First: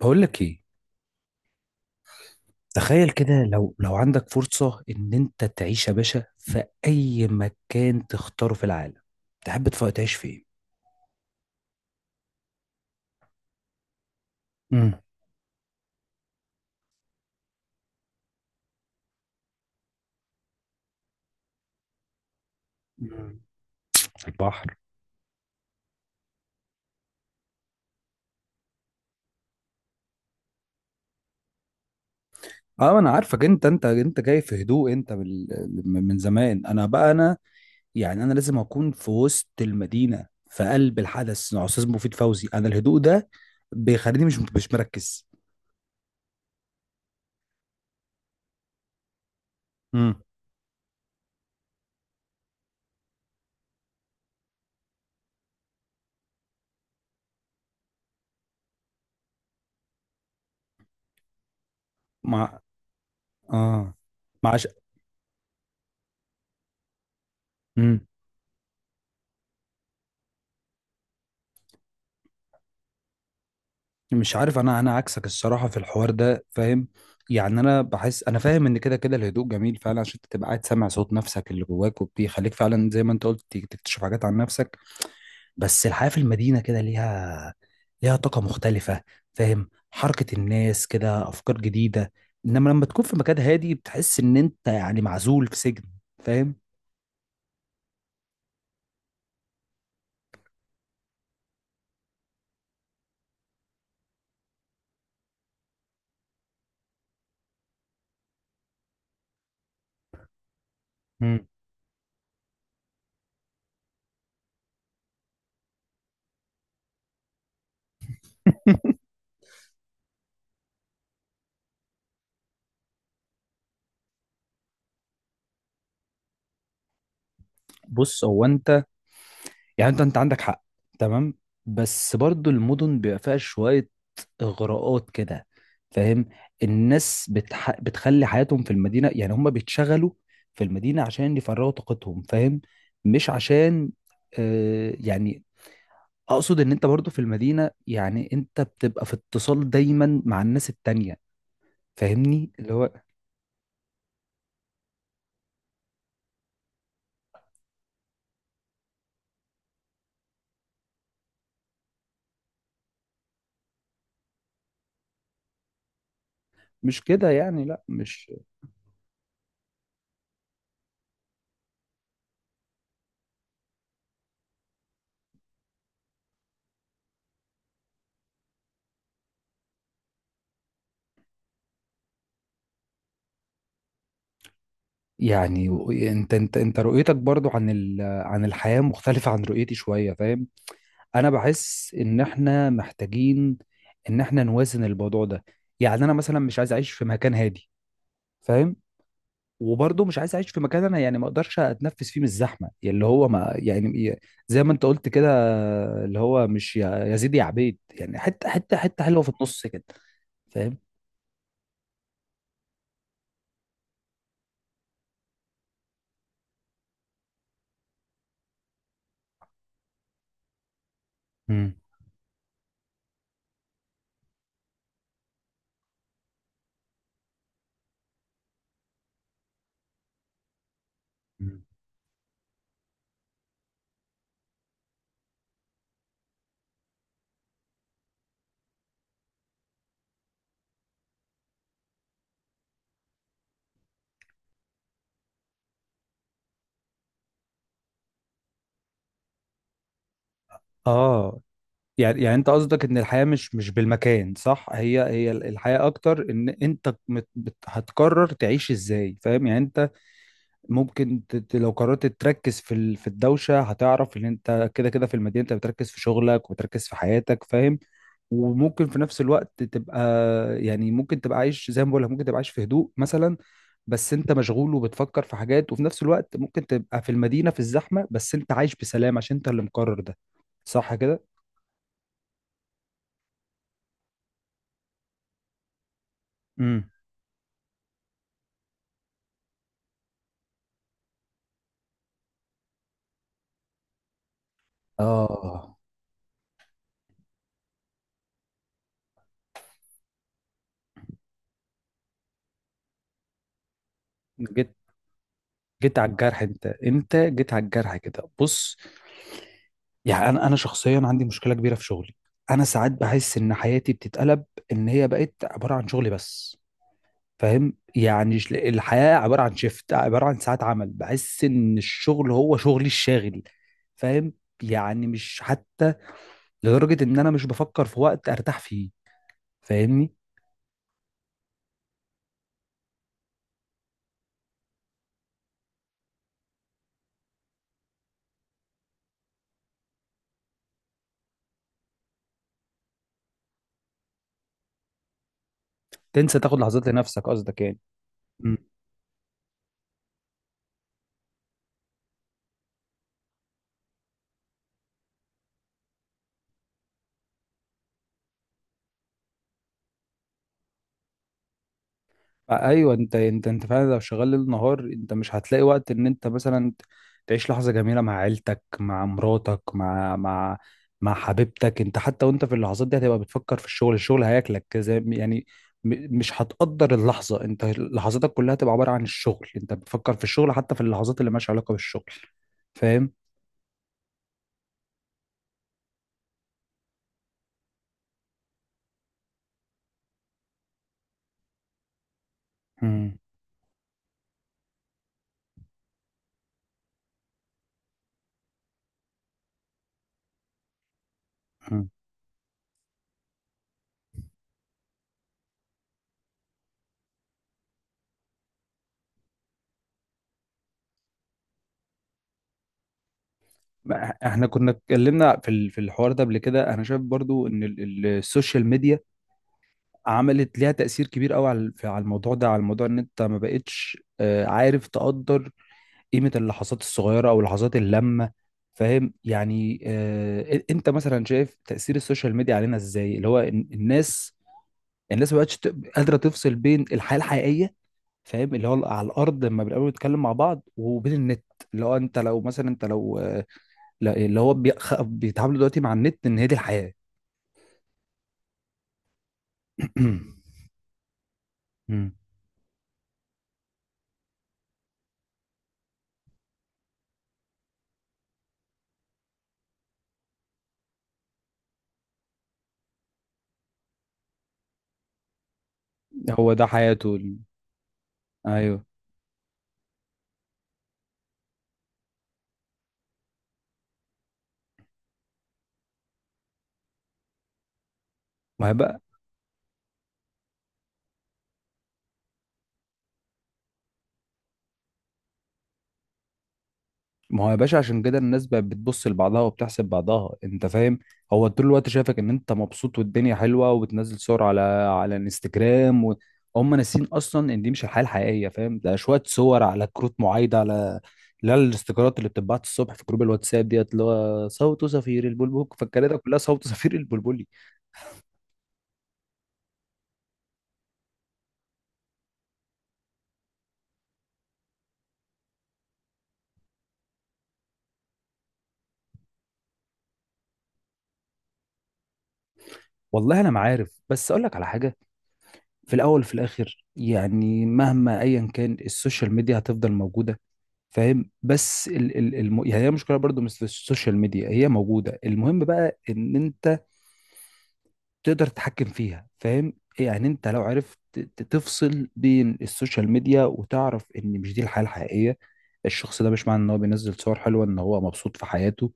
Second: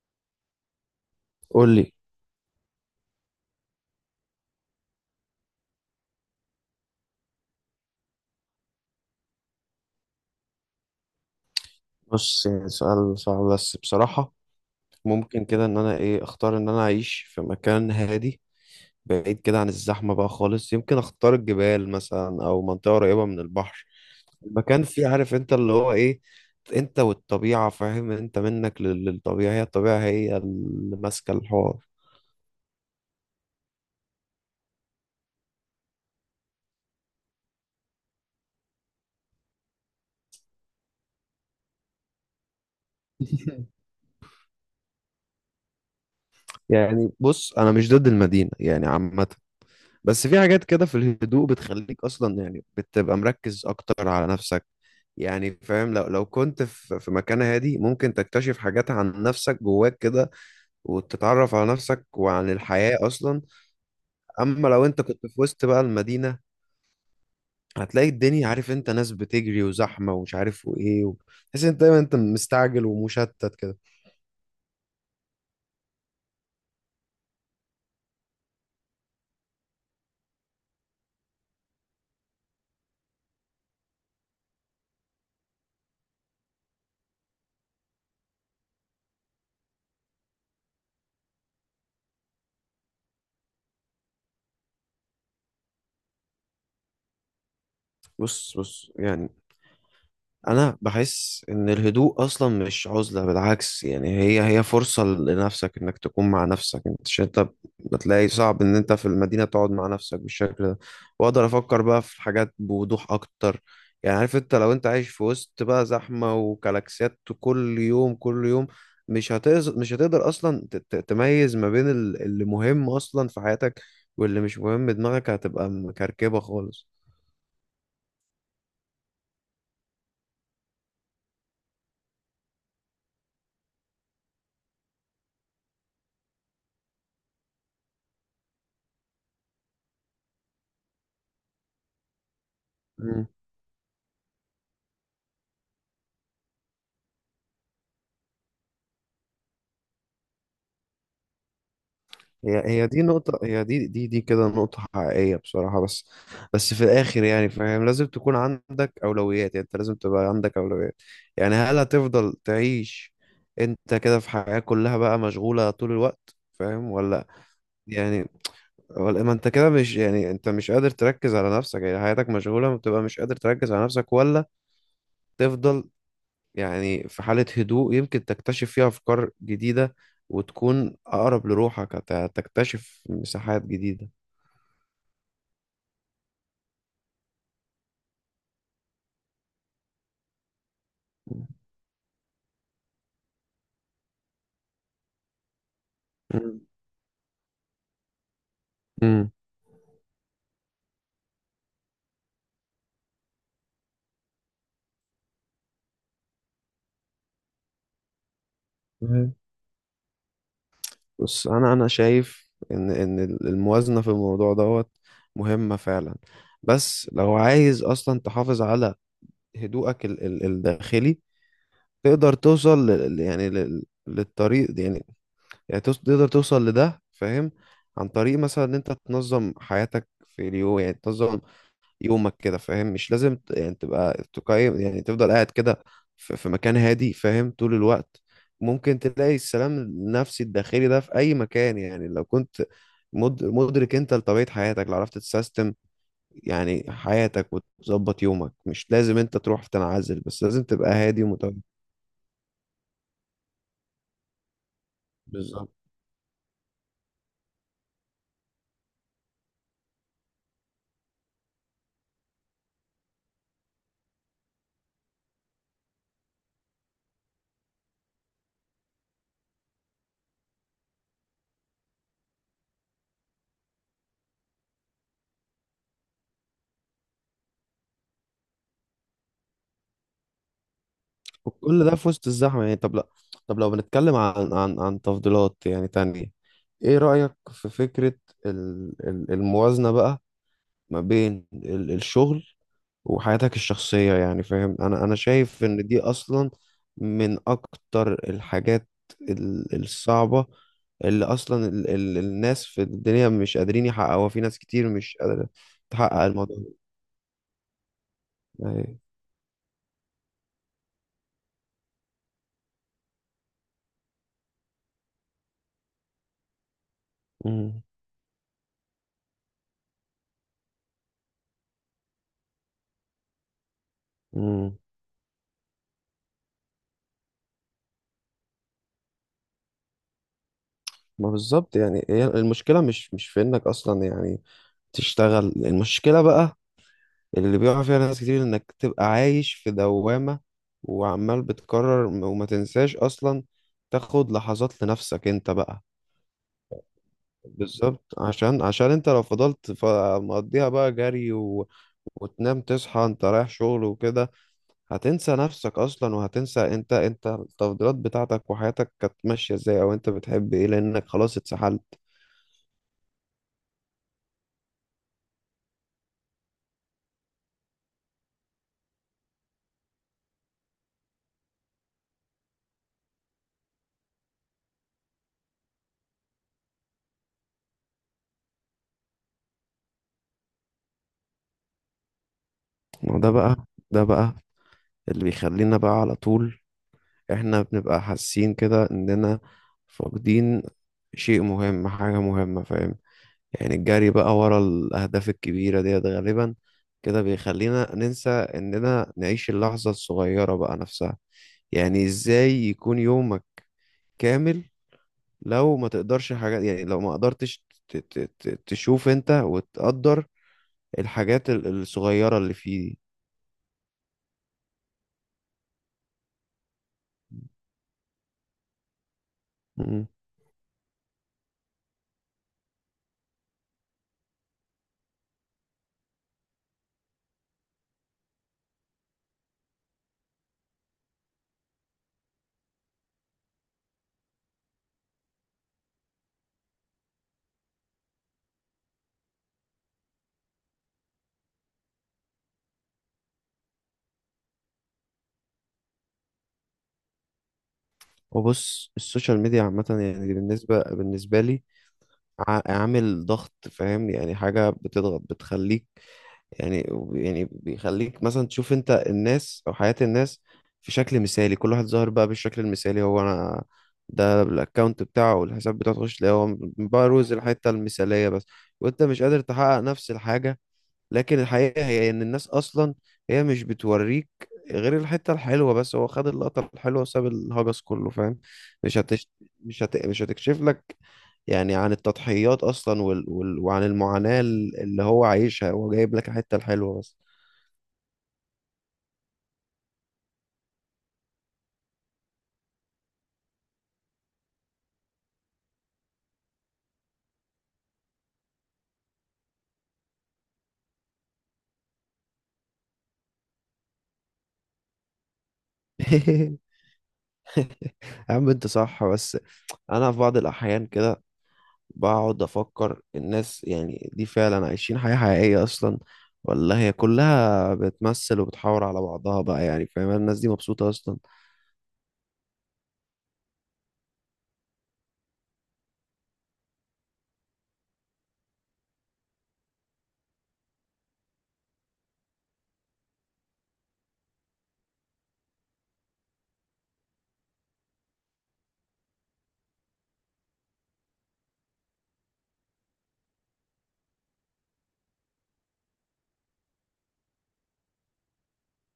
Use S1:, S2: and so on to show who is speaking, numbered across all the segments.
S1: بقول لك ايه؟
S2: قول لي.
S1: تخيل كده لو عندك فرصة ان انت تعيش يا باشا في اي مكان تختاره في العالم. تحب تعيش فين؟
S2: بص، يعني سؤال صعب، بس بصراحة
S1: امم.
S2: ممكن كده ان انا اختار ان انا اعيش في مكان هادي، بعيد كده عن الزحمة بقى خالص. يمكن اختار الجبال مثلا او منطقة قريبة من البحر.
S1: البحر.
S2: المكان فيه عارف انت اللي هو ايه، انت والطبيعة. فاهم؟ انت منك للطبيعة، هي الطبيعة هي اللي ماسكة الحوار.
S1: اه، انا عارفك انت جاي في هدوء. انت من زمان. انا بقى انا، يعني انا لازم اكون في وسط المدينة، في قلب الحدث، استاذ مفيد فوزي. انا الهدوء ده بيخليني مش مركز.
S2: يعني بص، انا مش ضد المدينة يعني عامة،
S1: امم.
S2: بس في حاجات كده في الهدوء بتخليك اصلا، يعني بتبقى مركز اكتر على نفسك. يعني فاهم، لو كنت في مكان هادي، ممكن تكتشف حاجات عن نفسك جواك كده، وتتعرف على نفسك وعن
S1: مع.
S2: الحياة اصلا.
S1: اه. معش.
S2: اما لو انت كنت في وسط بقى المدينة، هتلاقي الدنيا، عارف انت، ناس بتجري وزحمة ومش عارف وايه تحس انت دايما انت مستعجل ومشتت كده.
S1: مش عارف، انا عكسك الصراحه في الحوار ده، فاهم؟ يعني انا بحس، انا فاهم ان كده كده الهدوء جميل فعلا عشان تبقى قاعد سامع صوت نفسك اللي جواك، وبيخليك فعلا زي ما انت قلت تكتشف حاجات عن نفسك. بس الحياه في المدينه كده ليها، ليها طاقه مختلفه، فاهم؟ حركه الناس كده، افكار جديده. انما لما تكون في مكان هادي بتحس ان انت يعني معزول في سجن، فاهم؟
S2: بص يعني، انا بحس ان الهدوء اصلا مش عزلة، بالعكس يعني هي فرصة لنفسك انك تكون مع نفسك انت، مش انت بتلاقي صعب ان انت في المدينة تقعد مع نفسك بالشكل ده.
S1: مم.
S2: واقدر افكر بقى في حاجات بوضوح اكتر. يعني عارف انت، لو انت عايش في وسط بقى زحمة وكلاكسيات كل يوم كل يوم، مش هتقدر اصلا تميز ما بين اللي مهم اصلا في حياتك واللي مش مهم. دماغك هتبقى مكركبة خالص.
S1: بص، هو انت، يعني انت عندك حق، تمام. بس برضو المدن بيبقى فيها شويه اغراءات كده، فاهم؟ الناس بتخلي حياتهم في المدينه. يعني هم بيتشغلوا في المدينه عشان يفرغوا طاقتهم، فاهم؟ مش عشان، آه يعني، اقصد ان انت برضو في المدينه يعني انت بتبقى في اتصال دايما مع الناس التانية، فاهمني؟
S2: هي
S1: اللي
S2: هي
S1: هو
S2: دي نقطة، هي دي دي دي كده نقطة حقيقية بصراحة، بس في الآخر يعني فاهم، لازم تكون عندك أولويات. يعني أنت لازم تبقى عندك أولويات. يعني هل هتفضل تعيش أنت كده في حياة كلها بقى مشغولة طول الوقت، فاهم
S1: مش
S2: ولا؟
S1: كده، يعني لا
S2: يعني
S1: مش
S2: ولا ما أنت كده، مش يعني أنت مش قادر تركز على نفسك، يعني حياتك مشغولة ما بتبقى مش قادر تركز على نفسك، ولا تفضل يعني في حالة هدوء يمكن تكتشف فيها أفكار جديدة وتكون أقرب لروحك، هتكتشف مساحات جديدة.
S1: يعني. انت رؤيتك برضو عن ال... عن الحياه مختلفه عن رؤيتي شويه، فاهم؟ انا
S2: مم.
S1: بحس ان احنا محتاجين ان احنا نوازن الموضوع ده. يعني انا مثلا مش عايز اعيش في مكان هادي، فاهم؟
S2: مم.
S1: وبرضه مش عايز اعيش في مكان انا يعني ما اقدرش اتنفس فيه من الزحمه، يعني اللي هو ما يعني زي ما انت قلت كده، اللي هو مش يا يا زيد يا عبيد. يعني حته حته حته حلوه في
S2: مم.
S1: النص كده، فاهم؟
S2: بس انا شايف ان الموازنه في الموضوع دوت مهمه فعلا. بس لو عايز اصلا تحافظ على هدوءك ال الداخلي
S1: امم.
S2: تقدر توصل لل، يعني لل، للطريق يعني، يعني تقدر توصل لده فاهم، عن طريق مثلا ان انت تنظم حياتك في اليوم. يعني تنظم يومك كده فاهم، مش لازم يعني تبقى تقيم، يعني تفضل قاعد كده في مكان هادي فاهم طول الوقت. ممكن تلاقي السلام النفسي الداخلي ده في أي مكان، يعني لو كنت مدرك انت لطبيعة حياتك، لو عرفت تسيستم يعني حياتك وتظبط يومك، مش لازم انت تروح في تنعزل، بس لازم تبقى هادي
S1: اه،
S2: ومتوازن.
S1: يعني يعني انت قصدك ان الحياه مش مش بالمكان. صح، هي هي
S2: بالظبط.
S1: الحياه اكتر ان انت هتقرر تعيش ازاي، فاهم يعني؟ ممكن لو قررت تركز في في الدوشه، هتعرف ان انت كده كده في المدينه انت بتركز في شغلك وتركز في حياتك، فاهم؟ وممكن في نفس الوقت تبقى، يعني ممكن تبقى عايش زي ما بقول لك، ممكن تبقى عايش في هدوء مثلا، بس انت مشغول وبتفكر في حاجات. وفي نفس الوقت ممكن تبقى في المدينه في الزحمه، بس انت عايش بسلام عشان انت اللي مقرر ده، صح كده؟
S2: وكل ده في وسط الزحمة يعني. طب لا، طب لو بنتكلم عن عن تفضيلات يعني تانية،
S1: امم.
S2: ايه رأيك في فكرة الموازنة بقى ما بين الشغل وحياتك الشخصية؟ يعني فاهم، انا شايف
S1: اه.
S2: ان دي اصلا من اكتر الحاجات الصعبة اللي اصلا ال الناس في الدنيا مش قادرين يحققوها. في ناس
S1: جيت،
S2: كتير مش قادرة
S1: جيت على
S2: تحقق
S1: الجرح.
S2: الموضوع
S1: انت
S2: ده.
S1: انت جيت على الجرح كده، بص.
S2: أيوة.
S1: يعني انا شخصيا عندي مشكله كبيره في شغلي. انا ساعات بحس ان حياتي بتتقلب، ان هي بقت عباره عن شغل بس، فاهم؟
S2: مم.
S1: يعني الحياه عباره عن شيفت، عباره عن ساعات عمل. بحس ان الشغل هو شغلي الشاغل، فاهم؟
S2: مم.
S1: يعني مش حتى، لدرجه ان انا مش بفكر في وقت ارتاح فيه، فاهمني؟
S2: ما بالظبط، يعني هي المشكلة مش في انك اصلا يعني تشتغل. المشكلة بقى اللي بيقع فيها ناس كتير، انك تبقى عايش في دوامة وعمال بتكرر، وما تنساش اصلا تاخد لحظات لنفسك انت بقى.
S1: تنسى تاخد لحظات لنفسك قصدك يعني.
S2: بالظبط، عشان انت لو فضلت مقضيها بقى جري و... وتنام تصحى انت رايح شغل وكده، هتنسى نفسك اصلا، وهتنسى انت التفضيلات بتاعتك وحياتك كانت ماشية ازاي، او انت بتحب ايه، لانك خلاص اتسحلت.
S1: ايوه، انت فعلا لو شغال ليل نهار، انت مش هتلاقي وقت ان انت مثلا تعيش لحظه جميله مع عيلتك، مع مراتك، مع حبيبتك. انت حتى وانت في اللحظات دي هتبقى بتفكر في الشغل. الشغل هياكلك زي يعني مش هتقدر اللحظه. انت لحظاتك كلها هتبقى عباره عن الشغل. انت بتفكر في الشغل حتى في اللحظات اللي مالهاش علاقه بالشغل، فاهم؟
S2: ما ده بقى، ده بقى اللي بيخلينا بقى على طول احنا بنبقى حاسين كده اننا فاقدين شيء مهم، حاجة مهمة فاهم.
S1: مم.
S2: يعني الجري بقى ورا الأهداف الكبيرة ديت غالبا كده بيخلينا ننسى إننا نعيش اللحظة الصغيرة بقى نفسها.
S1: مم.
S2: يعني إزاي يكون يومك كامل لو ما تقدرش حاجات، يعني لو ما قدرتش تشوف أنت وتقدر الحاجات الصغيرة اللي فيه دي.
S1: ما احنا كنا اتكلمنا في في الحوار ده قبل كده. انا شايف برضو ان السوشيال ميديا
S2: مم.
S1: عملت ليها تأثير كبير قوي على على الموضوع ده، على الموضوع ان انت ما بقتش، عارف، تقدر قيمة اللحظات الصغيرة او لحظات اللمة، فاهم يعني؟ انت مثلا شايف تأثير السوشيال ميديا علينا ازاي؟ اللي هو الناس، الناس ما بقتش قادرة تفصل بين الحياة الحقيقية، فاهم؟ اللي هو على الارض لما بنقابل نتكلم مع بعض، وبين النت. اللي هو انت لو مثلا انت لو اللي هو بيتعاملوا دلوقتي مع النت ان هي دي الحياة.
S2: وبص، السوشيال ميديا عامة يعني، بالنسبة لي،
S1: مم.
S2: عامل ضغط فاهم، يعني حاجة بتضغط بتخليك يعني، يعني بيخليك مثلا تشوف انت الناس او حياة الناس في شكل مثالي. كل واحد ظاهر بقى بالشكل المثالي، هو انا ده الاكونت بتاعه والحساب بتاعه، تخش تلاقيه
S1: هو
S2: هو
S1: ده
S2: بقى
S1: حياته،
S2: روز الحتة المثالية بس،
S1: ايوه.
S2: وانت مش قادر تحقق نفس الحاجة. لكن الحقيقة هي إن الناس أصلا هي مش بتوريك غير الحتة الحلوة بس. هو خد اللقطة الحلوة وساب الهجس كله فاهم.
S1: ما هي
S2: مش
S1: بقى.
S2: هتش... مش هتكشف لك يعني عن التضحيات أصلا وعن المعاناة اللي هو عايشها، هو جايب لك الحتة الحلوة بس.
S1: ما هو يا باشا عشان كده الناس بقت بتبص لبعضها وبتحسب بعضها، انت فاهم؟ هو طول الوقت شايفك ان انت مبسوط والدنيا حلوه، وبتنزل صور على على الانستجرام و... هم ناسين اصلا ان دي مش الحياه الحقيقيه، فاهم؟ ده شويه صور على كروت معايده، على لا الاستيكرات اللي بتتبعت الصبح في جروب الواتساب ديت، اللي هو صوت صفير البلبل. فالكلام ده كلها صوت صفير البلبلي.
S2: يا عم أنت صح، بس أنا في بعض الأحيان كده بقعد أفكر، الناس يعني دي فعلا عايشين حياة حقيقية أصلا، ولا هي كلها بتمثل وبتحاور على بعضها بقى؟ يعني فاهم، الناس دي مبسوطة أصلا؟
S1: والله انا ما عارف، بس اقول لك على حاجه. في الاول وفي الاخر، يعني مهما ايا كان، السوشيال ميديا هتفضل موجوده، فاهم؟ بس يعني هي مشكله برضو مش في السوشيال ميديا، هي موجوده. المهم بقى ان انت تقدر تتحكم فيها، فاهم؟ يعني انت لو عرفت تفصل بين السوشيال ميديا وتعرف ان مش دي الحياه الحقيقيه، الشخص ده مش معنى ان هو بينزل صور حلوه ان هو مبسوط في حياته.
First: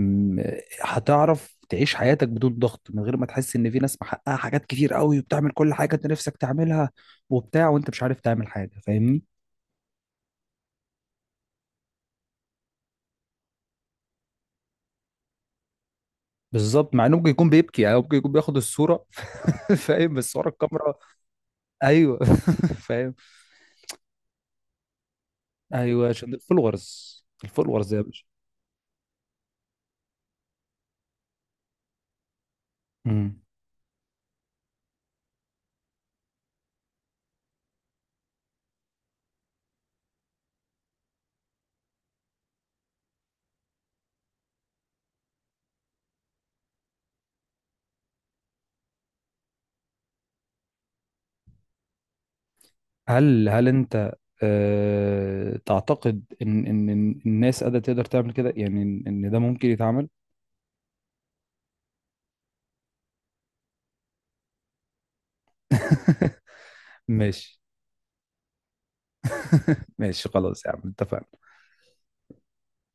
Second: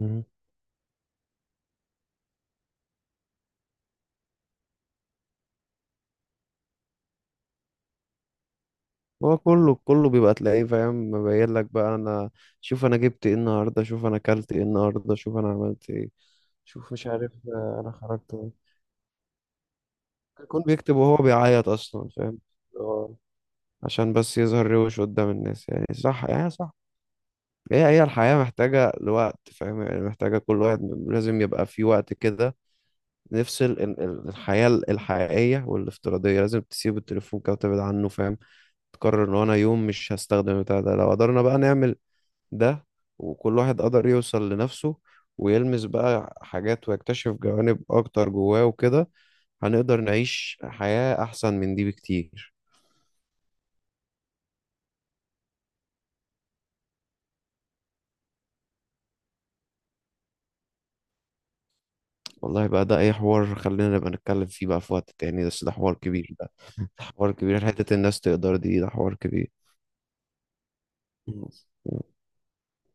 S2: مم.
S1: هتعرف تعيش حياتك بدون ضغط، من غير ما تحس ان في ناس محققه حاجات كتير قوي وبتعمل كل حاجه انت نفسك تعملها وبتاع، وانت مش عارف تعمل حاجه، فاهمني؟
S2: هو كله بيبقى تلاقيه فاهم، مبين لك بقى: انا شوف انا جبت ايه النهارده، شوف انا اكلت ايه النهارده، شوف انا عملت ايه، شوف
S1: بالظبط، مع
S2: مش
S1: انه ممكن
S2: عارف
S1: يكون بيبكي.
S2: انا
S1: يعني هو ممكن يكون
S2: خرجت إيه.
S1: بياخد الصوره، فاهم؟ بس ورا
S2: يكون
S1: الكاميرا.
S2: بيكتب وهو بيعيط اصلا
S1: ايوه.
S2: فاهم.
S1: فاهم.
S2: هو عشان بس يظهر روش قدام الناس، يعني
S1: ايوه،
S2: صح
S1: عشان
S2: يعني صح.
S1: الفولورز،
S2: هي
S1: الفولورز يا
S2: هي
S1: باشا.
S2: الحياة محتاجة لوقت فاهم، يعني محتاجة كل واحد لازم يبقى في وقت كده
S1: مم.
S2: نفصل الحياة الحقيقية والافتراضية. لازم تسيب التليفون كده وتبعد عنه فاهم، تقرر ان انا يوم مش هستخدم البتاع ده. لو قدرنا بقى نعمل ده، وكل واحد قدر يوصل لنفسه ويلمس بقى حاجات ويكتشف جوانب أكتر جواه وكده، هنقدر نعيش حياة أحسن من دي بكتير.
S1: هل انت أه تعتقد ان إن الناس قادره تقدر تعمل كده؟ يعني ان إن ده ممكن يتعمل؟
S2: والله بقى، ده أي حوار خلينا نبقى نتكلم فيه بقى في وقت تاني، بس ده حوار كبير، ده حوار
S1: ماشي.
S2: كبير. حتة الناس تقدر دي، ده حوار كبير.
S1: ماشي خلاص يا عم، اتفقنا.